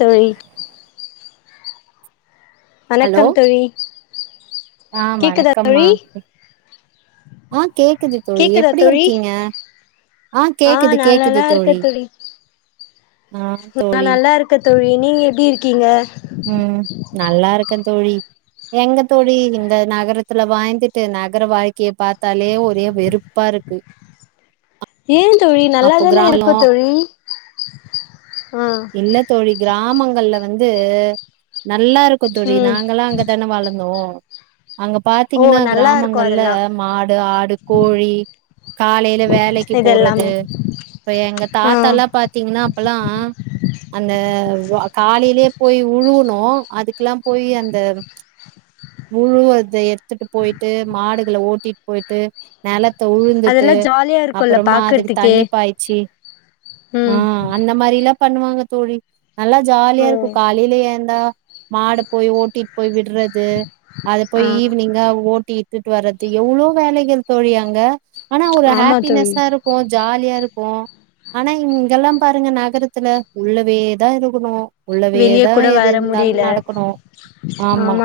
தோழி ஹலோ வணக்கம் தோழி ஆ கேக்குதா வணக்கம்மா தோழி ஆ கேக்குது தோழி கேக்குதா எப்டி தோழி இருக்கீங்க ஆ கேக்குது நா கேக்குது நல்லா இருக்கே தோழி ஆ நா தோழி நல்லா இருக்க தோழி நீங்க எப்டி இருக்கீங்க ம் நல்லா இருக்கே தோழி எங்க தோழி இந்த நகரத்துல வாயழ்ந்துட்டு நகர வாழ்க்கைய பாத்தாலே ஒரே வெறுப் பாருக்கு அ ஏ தோழி நல்லாதானே இருக்கு தோழி அ இல்ல தோழி கிராமங்கள்ல வந்து நல்லா இருக்கு தோழி ம் நாங்கல்லா அங்கதான வளந்தோ அங்க ஓ பாத்தீங்கனா நல்லா இருக்கு கிராமங்கள் ல அதெல்லா மாடு ஆடு கோழி காலைல வேலைக்கு இது போறது எல்லாமே இப்ப எங்க ஆ தாத்தால்லா பாத்தீங்கன்னா அப்பல்லா அந்த காலைலயே போய் உழுவுனோ அதுக்கெல்லா போய் அந்த உழுவர்த எடுத்துட்டு போய்ட்டு மாடுகள ஓட்டிட்டு போய்ட்டு நலத்த அதெல்லா உழுந்துட்டு ஜாலியா இருக்குல்ல அப்றமா அதுக்கு பாக்குறதுக்கே தண்ணி பாய்ச்சி ஆ ம் அந்த மாரில்லா பண்ணுவாங்க தோழி நல்லா ஜாலியா ஓ இருக்கு காலைல ஏழ்ந்தா மாட போய் ஓட்டி போய் விடுறது அத ஆ போய் ஈவ்னிங்கா ஓட்டி விட்டுட்டு வர்றது எவ்ளோ வேலைகள் தோழி அங்க ஆனா ஒரு ஆமா தோழி ஹப்பினஸ்ஸா இருக் போ ஜாலியா இருப்போ ஆனா இங்கெல்லா பாருங்க நகரத் த்துல உள்ளவேதா இருக்கணு வெளிய உள்ளவேதா கூட எது வர இருந்தாலு முடியல நடக்கணு ஆமா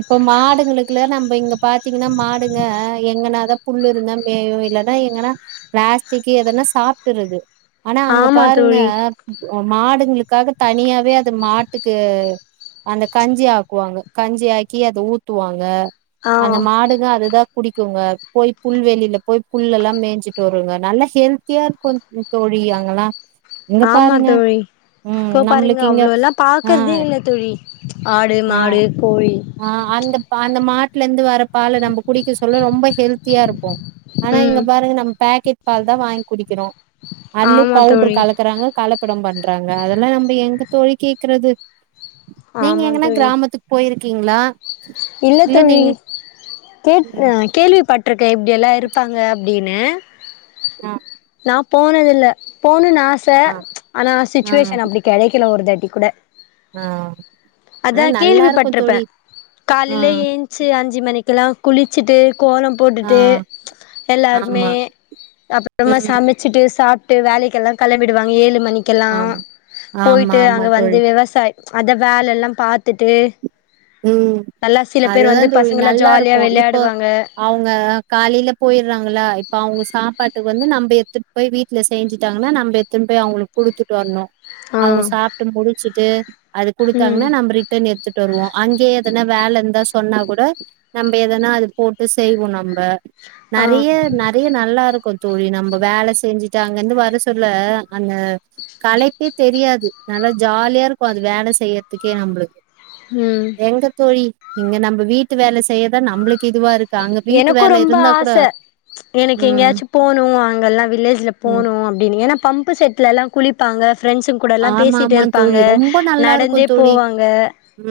இப்போ மாடுகங்களுக்குலா நம்ப இங்க பாத்தீங்கனா மாடுங்க எங்கன தா புல்லு இருந்தா எங் வீட்லலா எங்கனா ப்ளாஸ்டிக்கி எதனா சாப்ட்டுறது ஆனா அங்க ஆமா தோழி அ மாடுங்களுக்காக தனியாவே அது மாட்டுக்கு அந்த கஞ்சி ஆக்குவாங்க கஞ்சி ஆக்கி அத ஊத்துவாங்க அந்த ஆ மாடுங்க அதுதா குடிக்குங்க போய் புல் வெளில போய் புல்ல எல்லா மேஞ்சிட்டு வருங்க நல்லா ஹெல்த்தியா இருக்கு தோழி அங்கல்லா இங்க ஆமா பாருங்க தோழி ம் இப்போ பாருங்க நம்மளுக்கு இங்க அவ்ளோல்லா ஆ பாக்கறதே இல்ல தோழி ஆடு ஆ மாடு கோழி ஆ அந்த அந்த மாட்ல இருந்து வர பால நம்ப குடிக்க சொல்லோ ரொம்ப ஹெல்த்தியா இருப்போ ஆனா இங்க ம் பாருங்க நம்ம பக்கெட் பால் தா வாங்கி குடிக்கிறோ அதுலயே ஆமாத் பவுடரு கலக்குறாங்க கலப்படோ பண்றாங்க அதெல்லா நம்ப எங்க தோழி கேக்குறது நீங்க ஆமா எங்கனா தோழி கிராமத்துக் போய்ருக்கீங்களா இல்ல தோழி கேட் ம் கேள்விப்பட்ருக்க இப்டியெல்லா இருப்பாங்க டீன்னு ஆ நா போனதில்ல போணுன் ஆச ஆ ஆனா ஆ சிச்சுவேஷன் அப்டி கெடைக்கல ஒரு தாட்டி கூட ஆ ஆனா அதா நல்லா இருக்கு கேள்விப்பட்ருப்ப தோழி ஆ காலைல ஏஞ் ச்சி அஞ்சி மணிக்கெல்லா குளிச்சிட்டு கோலம் ஆ போட்டுட்டு எல்லாருமே ஆமா றமா ம் சமச்சிட்டு சாப்ட்டு வேலைக்கெல்லா கெளம்பிடுவாங்க ஏழு மணிக் கெல்லா ஆமா ஆமா போய்ட்டு ஆமா அங்க தோழி வந்து விவசா அத வேலல்லா பாத்துட்டு ம் நல்லா சில பேர் அதுதா வந்து தோழி பசங்கல்லா நல்லா ஜாலியா இருக்கு இப்போ விளையாடுவாங்க அவங்க காலைல போய்றாங்களா இப்ப அவங்க சாப்பாட்டு வந்து நம்ம எத்துட்டு போய் வீட் ல செஞ்சிட்டாங்கன்னா நம்ப எத்தின்னு போய் அவங்களுக்கு குடுத்துட்டு வரணு ஆ அவங்க சாப்ட்டு முடிச்சிட்டு அது ம் குடுத்தாங்கன்னா நம்ம ரிட்டன் எட்த்துட்டு வருவோ அங்கேயே எதனா வேல இந்தா சொன்னா கூட நம்ம எதனா அது போட்டு செய்வோ நம்ப ஆ நறைய ந நறைய நல்லா இருக்கு தோழி நம்ம வேல செஞ்சுட்டு அங்க இருந்து வர சொல்ல அந்த களைப்பே தெரியாது நல்லா ஜாலியா இருக்கு அது வேலை செய்யற்துக்கே நம்மளுக் ம் எங்க தோழி இங்க நம்ம வீட்டு வேல செய்யதா நம்பளுக் எனக்கு ரொம்ப ஆச எனக்கு ம் எங்கேயாச்சு போணு அங்கல்லா வில்லேஜ்ல ம் போணு அப்டின்னு ஏன்னா பம்பு செட் த்துல எல்லா குளிப்பாங்க ஃப்ரெண்ட்ஸ்ங்க கூடல்லா ஆமா பேசிட்டு ஆமா இருப்பாங்க தோழி ரொம்ப நல்லா இருக்கு நடந்தே தோழி போவாங்க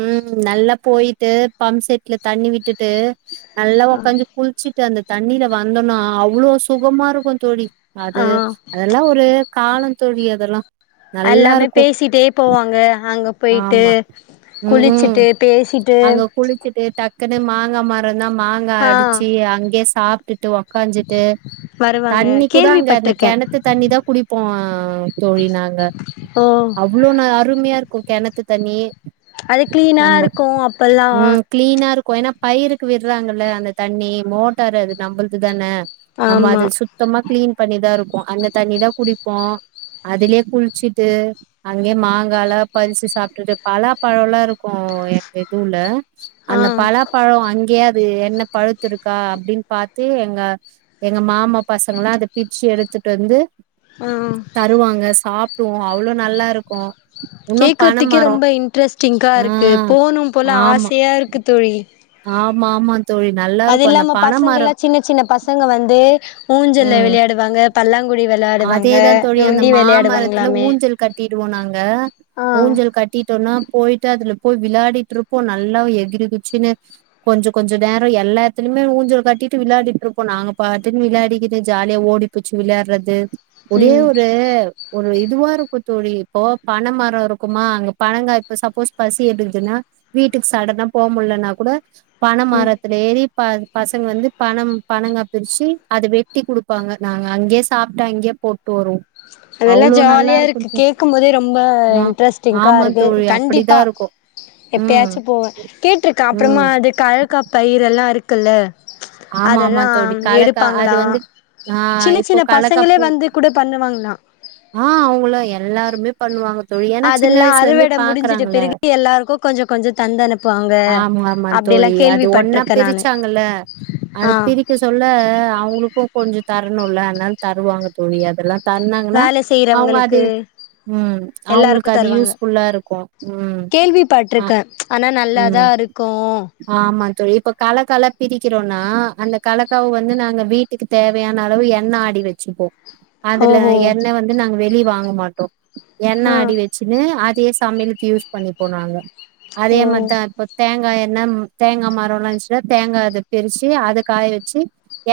ம் நல்லா போய்ட்டு பம் செட்ல தண்ணி விட்டுட்டு நல்லா உக்காஞ்சி குளிச் வச்சிட்டு அந்த தண்ணில வந்தோன்னா அவ்ளோ சுகமா இருக்கு தோழி ஆ அது அத எல்லா ஒரு காலோ தோழி அதெல்லா நல்லா அல்லாமே இருக்கு பேசிட்டே போவாங்க அங்க போய்ட்டு ஆமா குளிச்சிட்டு பேசிட்டு குளிச்சிட்டு டக்குன்னு மாங்கா மரோஇந்தா மாங்கா ஆ அடிச்சு அங்கேயே சாப்டுட்டு உக்காஞ்சிட்டு வருவாங்க தண்ணி கூட அங்க அந்த கேள்விப்பட்ருக்கே கெணத்து தண்ணி தா குடிப்போ ஆ தோழி நாங்க ஓ அவ்ளோ நா அருமையா இருக்கு கெணத்து தண்ணி அது கிளீனா இருக்கு அப்பல்லா க்ளீன்னா இருக்கு ஏன்னா பயிருக்கு விட்றாங்கல்ல அந்த தண்ணி மோட்டாரு அது நம்புள்து தான நம்ப ஆமா அது சுத்தமா க்ளீன் பண்ணிதா இருக்கு அந்த தண்ணிதா குடிப்போ அதுலயே குளிச்சிட்டு அங்கயே மாங்கால பரிச்சி சாப்ட்டுட்டு பலா பழோலா இருக்கு எங்க இதுவுல்ல ஆ அந்த பலாப்பழோ அங்கயே அது என்ன பழுத்து இருக்கா அப்டின்னு பாத்து எங்க எங்க மாமா பசங்கல்லா‌ அத பிச்சி எடுத்துட்டு வந்து ஆ தருவாங்க சாப்டுவோ அவ்ளோ நல்லா இருக்கு இன்னு கேக்கறதுக்கே பனமரோ ரொம்ப இன்ட்ரெஸ்டிங்கா ஆ இருக்கு போனும் போல ஆமா ஆசையா இருக்கு தோழி ஆமா ஆமா தோழி நல் அது இல்லாம பசங்கல்லா சின்ன சின்ன பசங்க வந்து ஊஞ்சல்ல ம் விளையாடுவாங்க பல்லாங்குழி விளையாடுவாங்க அதேதா தோழி அந்த நொண்டி மாமரத்துல விளையாடுவாங்களாமே ஊஞ்சல் கட்டிடுவோ நாங்க ஆ ஊஞ்சல் கட்டிட்டோன்னா போய்ட்டு அதுல போய் விளாடிட்டு இருப்போ நல்லா எகிரி குச்சின்னு கொஞ்ச கொஞ்ச நேரோ எல்லா இடத்திலயுமே ஊஞ்சல் கட்டிட்டு விளாடிட்டு இருப்போ நாங்க பாட்டுக்கு விளையாடிகிட்டு ஜாலியா ஓடி புச்சி விளையாடுறது ஒரே ம் ஒரு ஒரு இதுவா இருக்கு தோழி இப்போ பன மரோ இருக்குமா அங்க பனங்கா இப்ப சப்போஸ் பசி எடுக்குதுன்னா வீட்டுக்கு சடன்னா போ முல்லன்னா கூட பண ம் மரத் தல ஏரி பா பசங்க வந்து பணம் பணங்கா பெரிச்சி அத வெட்டி குடுப்பாங்க நாங்க அங்கே சாப் ட்டு அங்கே போட்டு வருவோ அதெல்லா அவ்ளோ நல்லா ஜாலியா இருக்கு தோ கேக்கும் போதே ரொம்ப ஆ இன்ட்ரெஸ்ட்டிங்கா ஆமா இருக்கு தோழி கண்டிப்பா அப்படிதா இருக்கு ம் எப்பயாச்சு போவ கேட்ருக்க ம் அப்புறமா அது கழ்கப்பை இதெல்லா இருக்குல்ல ஆமா ஆமா அதெல்லா தோழி கலக்கா அது எடுப்பாங்களா வந்து ஆ சின்ன இப்போ சின்ன கலக்கா பசங்களே பூ வந்து கூட பண்ணுவாங்ளா ஆ அவுங்களோ எல்லாருமே பண்ணுவாங்க தோழி ஏன்னா சின்ன அதெல்லா வயசுல இருந்தே அறுவட முடிஞ்சுட்டு பாக்குறாங்களா பிறகு எல்லாருக்கு கொஞ்ச கொஞ்ச தந்து அனுப்புவாங்க ஆமா ஆமா அப்டியெல்லா தோழி அது ஒன்னா கேள்விப்பட்ருக்கே நானு பிரிச்சாங்கல்ல அது ஆ பிரி க்க சொல்ல அவுங்களுக்கு கொஞ்சோ தரணுல்ல அதனால தருவாங்க தோழி அதெல்லா தன்னாங்கன்னா வேல அவுங்க அத செய்றவங்களுக்கு ம் அவுங்களுக்கு எல்லாருக்கு அது தருவாங்க யூஸ்ஃபுல்லா இருக்கு ம் அ ம் கோ ஆமா தோழி இப்ப கலக்கல பிரிக்கிறோ னா அந்த கலக்காவு வந்து நாங்க வீட்டுக்கு தேவையான அளவு எண்ண ஆடி வச்சுப்போ அதுல ஓஹோ எண்ணெ வந்து நாங்க வெளிய வாங்க மாட்டோ எண்ணெ ஆ ஆடி வ ச்சினு அதே சமயலுக்கு யூஸ் பண்ணி போ நாங்க அதே ஓ மா தா தேங்கா எண்ண ம் தேங்கா மரோல்லா இருந்ச்சின்னா தேங்கா அது பிரிச்சி அத காய வெச்சி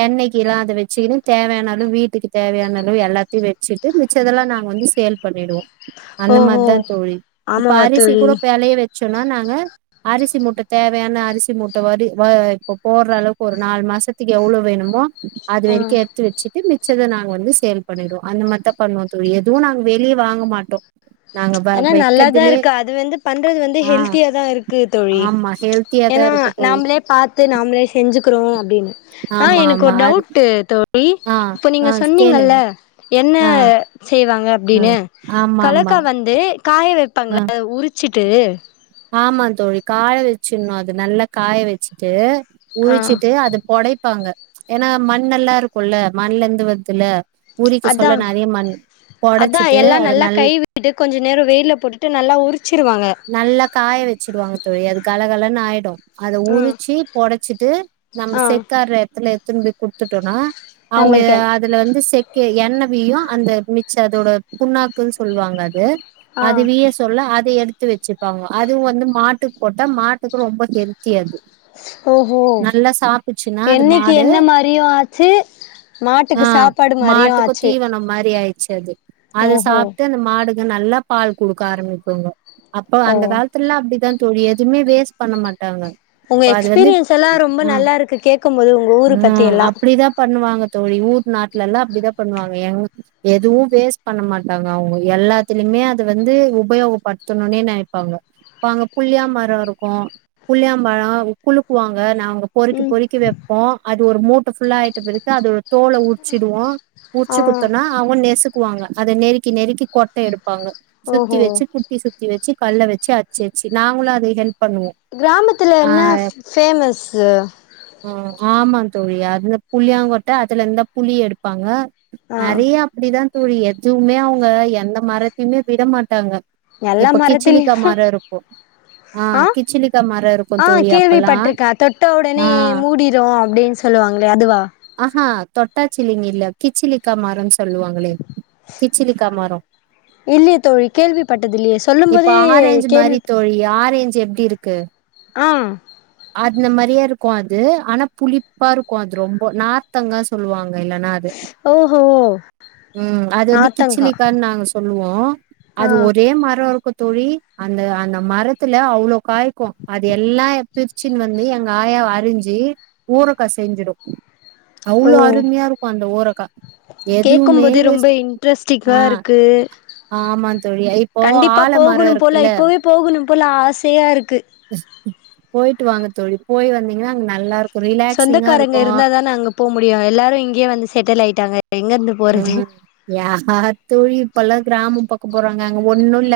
எண்ணைக்கெல்லா அத வெச்சிக்கினு தேவையான அளவ் வீட்டுக்கு தேவையான அளவ் எல்லாத்தையு வெச்சிட் டு மிச்சதெல்லா நாங் வந்து சேல் பண்ணிடுவோ அந்த மார் ஓஹோ தா தோழி இப்ப ஆமாவா அரிசி தோழி கூட ப் வெளய வெ ச்சோன்னா நாங்க அரிசி மூட்ட தேவையான அரிசி மூட்ட வடு வ இப்ப போட்றளவுக்கு ஒரு நால் மாசத்துக் எவ்வளோ வேணுமோ அது வரிக்கு ஆ எடுத்து வெச்சிட்டு மிச் சத நாங்க வந்து சேல் பண்ணீடுவோ அந்த மார் தா பண்ணுவோ தோழி எதுவு நாங் வெளிய வாங்க மாட்டோ நாங்க வ ஆனா நல்லாதா வெக்கதுலே இருக்கு அது வந்து பண்றது வந்து ஆ ஹெல்த்தியா தா இருக்கு தோழி ஆமா ஹெல்த்தியாதா ஏனா இருக்கு தோழி நாம்ளே பாத்து நாம்ளே செஞ்சுக்குறோ அப்டினு ஆ ஆமா எனக் ஆமா ஒர் அது டவுட்டு தோழி ஆ இப்ப ஆ நீங்க கேளுங்க சொன்னீங்கல்ல எண்ண ஆ செய்வாங்க ஆ அப்டினு ஆமா ஆமா கல்லக்கா வந்து காய ஆ வெப்பாங்கல்ல உரிச்சிட்டு ஆமா தோழி காய வெச்சிட்ணு அது நல்லா காய வெச்சிட்டு ஆ உரிச்சிட்டு அத பொடைப்பாங்க ஏனா மண்ணல்லா இருக்குல்ல மண்லர்ந்து வர்துல்ல உரிக்க அதா சொல்ல நறைய மண் அதா பொடச்சிட்டு எல்லா அத நல்லா நல் கை விட்டு கொஞ்ச நேரோ வெயில்ல போட்டுட்டு நல்லா உரிச்சிருவாங்க நல்லா காய வெச்சிடுவாங்க தோழி அது கலகலன் ஆய்டு அத ம் உரிச்சி பொடச்சிட்டு நம்ம ஆ செக்காட்ற எட்த்துல எட்த்துன் போய் குட்த்துட்டோன்னா அவுங்க நம்மளுக்கு அதுலர்ந்து செக்கு எண்ண வீயு அந்த மிச்ச அதோட புண்ணாக் குன் சொல்வாங்க அது ஆ அது வீய சொல்ல அத எடுத் து வெச்சிப்பாங்க அது வந்து மாட்டுக் போட்டா மாட்டுக்கு ரொம்ப ஹெல்த்தி அது ஓஹோ நல்லா சாப்ட்டுச்சுன்னா அது என்னைக்கு மாடு என்ன மாரியு ஆச்சு ஆ மாட்டுக்கு சாப்பாடு மாரியு மாட்டுக்கு ஆச்சு தீவனோ மாரி ஆய்ர்ச்சு அது அது ஓஹோ சாப்ட்டு அந்த மாடுங்க நல்லா பால் குடுக்க ஆரம்பிக்குங்க அப்போ ஓ அந்த கால்த்துல்லா அப்டி தா தோழி எதுமே வேஸ்ட் பண்ண மாட்டாங்க உங்க ப அது வந்து எக்ஸ்பீரியன்ஸ் எல்லா ரொம்ப ம் நல்லா இருக்கு கேக்கும்போது உங்க ஊரு பத்தி ம் எல்லா அப்டிதா பண்ணுவாங்க தோழி ஊர் நாட்லெல்லா அப்டிதா பண்வாங்க எங் ஊ எதுவு வேஸ்ட் பண்ண மாட்டாங்க அவுங்க எல்லாத்திலிமே அத வந்து உபயோகப்பட் த்துணுன்னே நெனைப்பாங்க இப்ப அங்க புள்யா மரோ இருக்கு புள்யா மரோ குழுக்குவாங்க நாங்க பொறுக்கி ம் பொறுக்கி வெப்போ அது ஒரு மூட்ட ஃபுல்லா ஆய்ட்ட பெறகு அதோட தோல உர்ச்சிடுவோ ஆ உர்ச்சி குட்த்தன்னா அவுங்க நெசுக்குவாங்க அத நெருக்கி நெருக்கி கொட்ட எடுப்பாங்க சுத்தி ஓஹோ வெச்சி கு த்தி சுத்தி வெச்சி கல்ல வெச்சி அச்சு அச்சு நாங்களு அது ஹெல்ப் பண்ணுவோ கிராமத்துல ஆ என்ன ஃப் ஃபேமஸ்ஸு ஆ ஆமாங் தோழி அந்த புள்யாங்கொட்ட அதுலர்ந்த் தா புளியெடுப்பாங்க ஆ நறைய அப்டிதா தோழி எதுமே அவுங்க எந்த மரத்தைமே விட மாட்டாங்க எல்லா இப்ப கிச்சிலிக்கா மரத்திலியு மரோ இருக்கு ஆ கிச்சிலிக்கா மரோ இருக்கு ஆ தோழி அப்பல்லா கேள்விப்பட்ருக்கே தொட்ட உடனே ஆ மூடிரு அப்டின் சொல்லுவாங்ளே அதுவா ஆஆ தொட்டாச்சிலிங்கி இல்ல கிச்சிலிக்கா மரோனு சொல்லுவாங்களே கிச்சிலிக்கா மரோ இல்லயே தோழி கேள்விப்பட்டதில்லயே இப்ப ஆரஞ்சு மாரி தோழி ஆரேஞ்சு எப்டி இருக்கு ஆ அந்த மாரியே இருக்கு அது ஆனா புளிப்பா இருக்கு அது ரொம்ப நார் த்தங்கா சொல்லுவாங்க இல்லனா அது ஓஹோ ம் அது வந்து நாத்தங்கா கிச்சலிக்கான் நாங்க சொல்லுவோ அது ஆ ஒரு ஒரே மரம் இருக்கு தோழி அந்த அந்த மரத்துல அவ்ளோ காய்கு அது எல்லா எப்ப ச்சுன்னு வந்து எங்க ஆயா அரிஞ்சு ஊருக்கா செஞ்சிடு அவ்ளோ அருமையா இருக்கு அந்த ஊருக்கா கேக்கும்போதே ரொம்ப இன்ட்ரெஸ்ட்டிங்கா ஆ இருக்கு ஆமா தோழி இப்போ கண்டிப்பா ஆலமரோ போகணு போல இருக்குல்ல இப்போவே போகணு போல ஆசையா இருக்கு ஸ் போயிட்டு வாங்க தோழி போய் வந்தீங்கன்னா அங்க நல்லா இருக் சொந்தக்காரங்க இருந்தா தானே அங்க போ முடியு எல்லாரு இங்கேயே வந்து செட்டில் ஆயிட்டாங்க எங்க இருந்து போறது ம் யார் தோழி இப்பல்லா கிராம பக்க போறாங்க அங்க ஒண்ணு இல்ல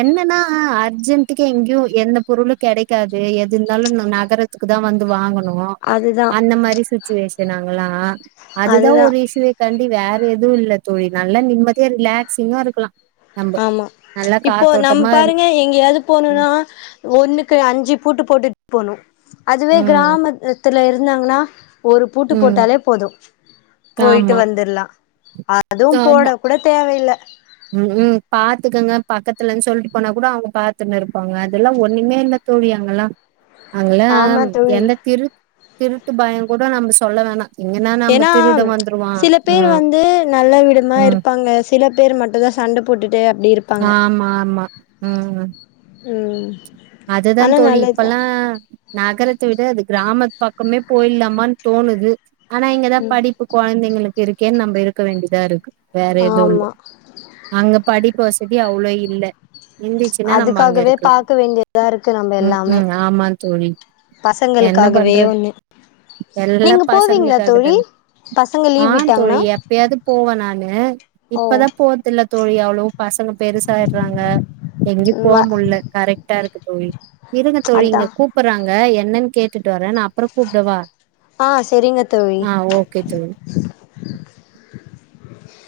என்னன்னா அர்ஜென்டுக்கு எங்கேயு எந்த பொருளு கிடைக்காது எது இருந்தாலு நகர த்துக்கு தா வந்து வாங்கணு னுவோ அதுதா அந்த மாரி சுச்சுவேஷன் அங்கல்லா அதுதா ஒரு இஷ்யுவே டி வேற எதுவு இல்ல தோழி நல்லா நிம்மதியா ரிலாக்ஸிங்கா இருக்கலா நம்ப ஆமா நல்லா இப்போ நம்ம காத்தோட்டமா இருக்கு பாருங்க எங்கயாது போணுனா ஒண்ணுக்கு அஞ்சு பூட்டு போட்டுட் போனு அதுவே ம் கிராமத் த்துல இருந்தாங்கன்னா ஒரு பூட்டு ம் போட்டாலே போது போயிட்டு ஆமா வந்துர்லா அதுவு ஆமா போடக் கூட தேவை இல்ல ம் பாத்துக்கங்க பக்கத்துலனு சொல்ட்டு போனா கூட அவங்க பாத்துன்னு இருப்பாங்க அதெல்லா ஒண்ணுமே இல்ல தோழி அங்கல்லா அங்கலா ஆமா தோழி எந்த திரு திருட்டு பயம் கூட நம்ம சொல்ல வேணா எங்கன்னா நம்ம ஏனா திருட வந்துருவா சில பேர் ம் வந்து நல்ல விதமா ம் இருப்பாங்க சில பேர் மட்டுந்தா சண்ட போட்டுட்டு அப்டி இரு ஆமா ஆமா ம் ம் அது தா ஆனா தோழி நல்லதுதா இப்பல்லா நகரத்த விட அது கிராமத்து பக்கமே போய்லாமான்னு தோணுது ஆனா இங்கதா படிப்பு கொழந்தைங்களுக்கு இருக்கேன்னு நம்ப இருக்க வேண்டிதா இருக்கு வேற எதுவு இல்ல ஆமா அங்க படிப்பு வசதி அவ்ளோ இல்ல இருந்துச்சுன்னா நம்ம அங்க இருக்கலா க வேண்டியதா இருக்கு நம் ம் ம் ஆமா தோழி என்ன பசங்களுக்காகவே பண்றது ஒன்னு எல்லா நீங்க போவீங்களா பசங்களுக்காக தோழி தான பசங்க ஆ லீவ் தோழி விட்டாங்கன்னா எப்பயாவது போவே நானு ஓ இப்பதா போற்தில்ல தோழி அவ்வளவு பசங்க பெருசாயிடுறாங்க எங்கயு போ வ முல் ல கரெட்டா இருக்கு தோழி இருங்க தோழி அதா இங்க கூப்படுறாங்க என்னன்னு கேட்டுட்டு வரே நா அப்புற கூப்டவா ஆ செரிங்க தோழி ஆ ஓகே தோ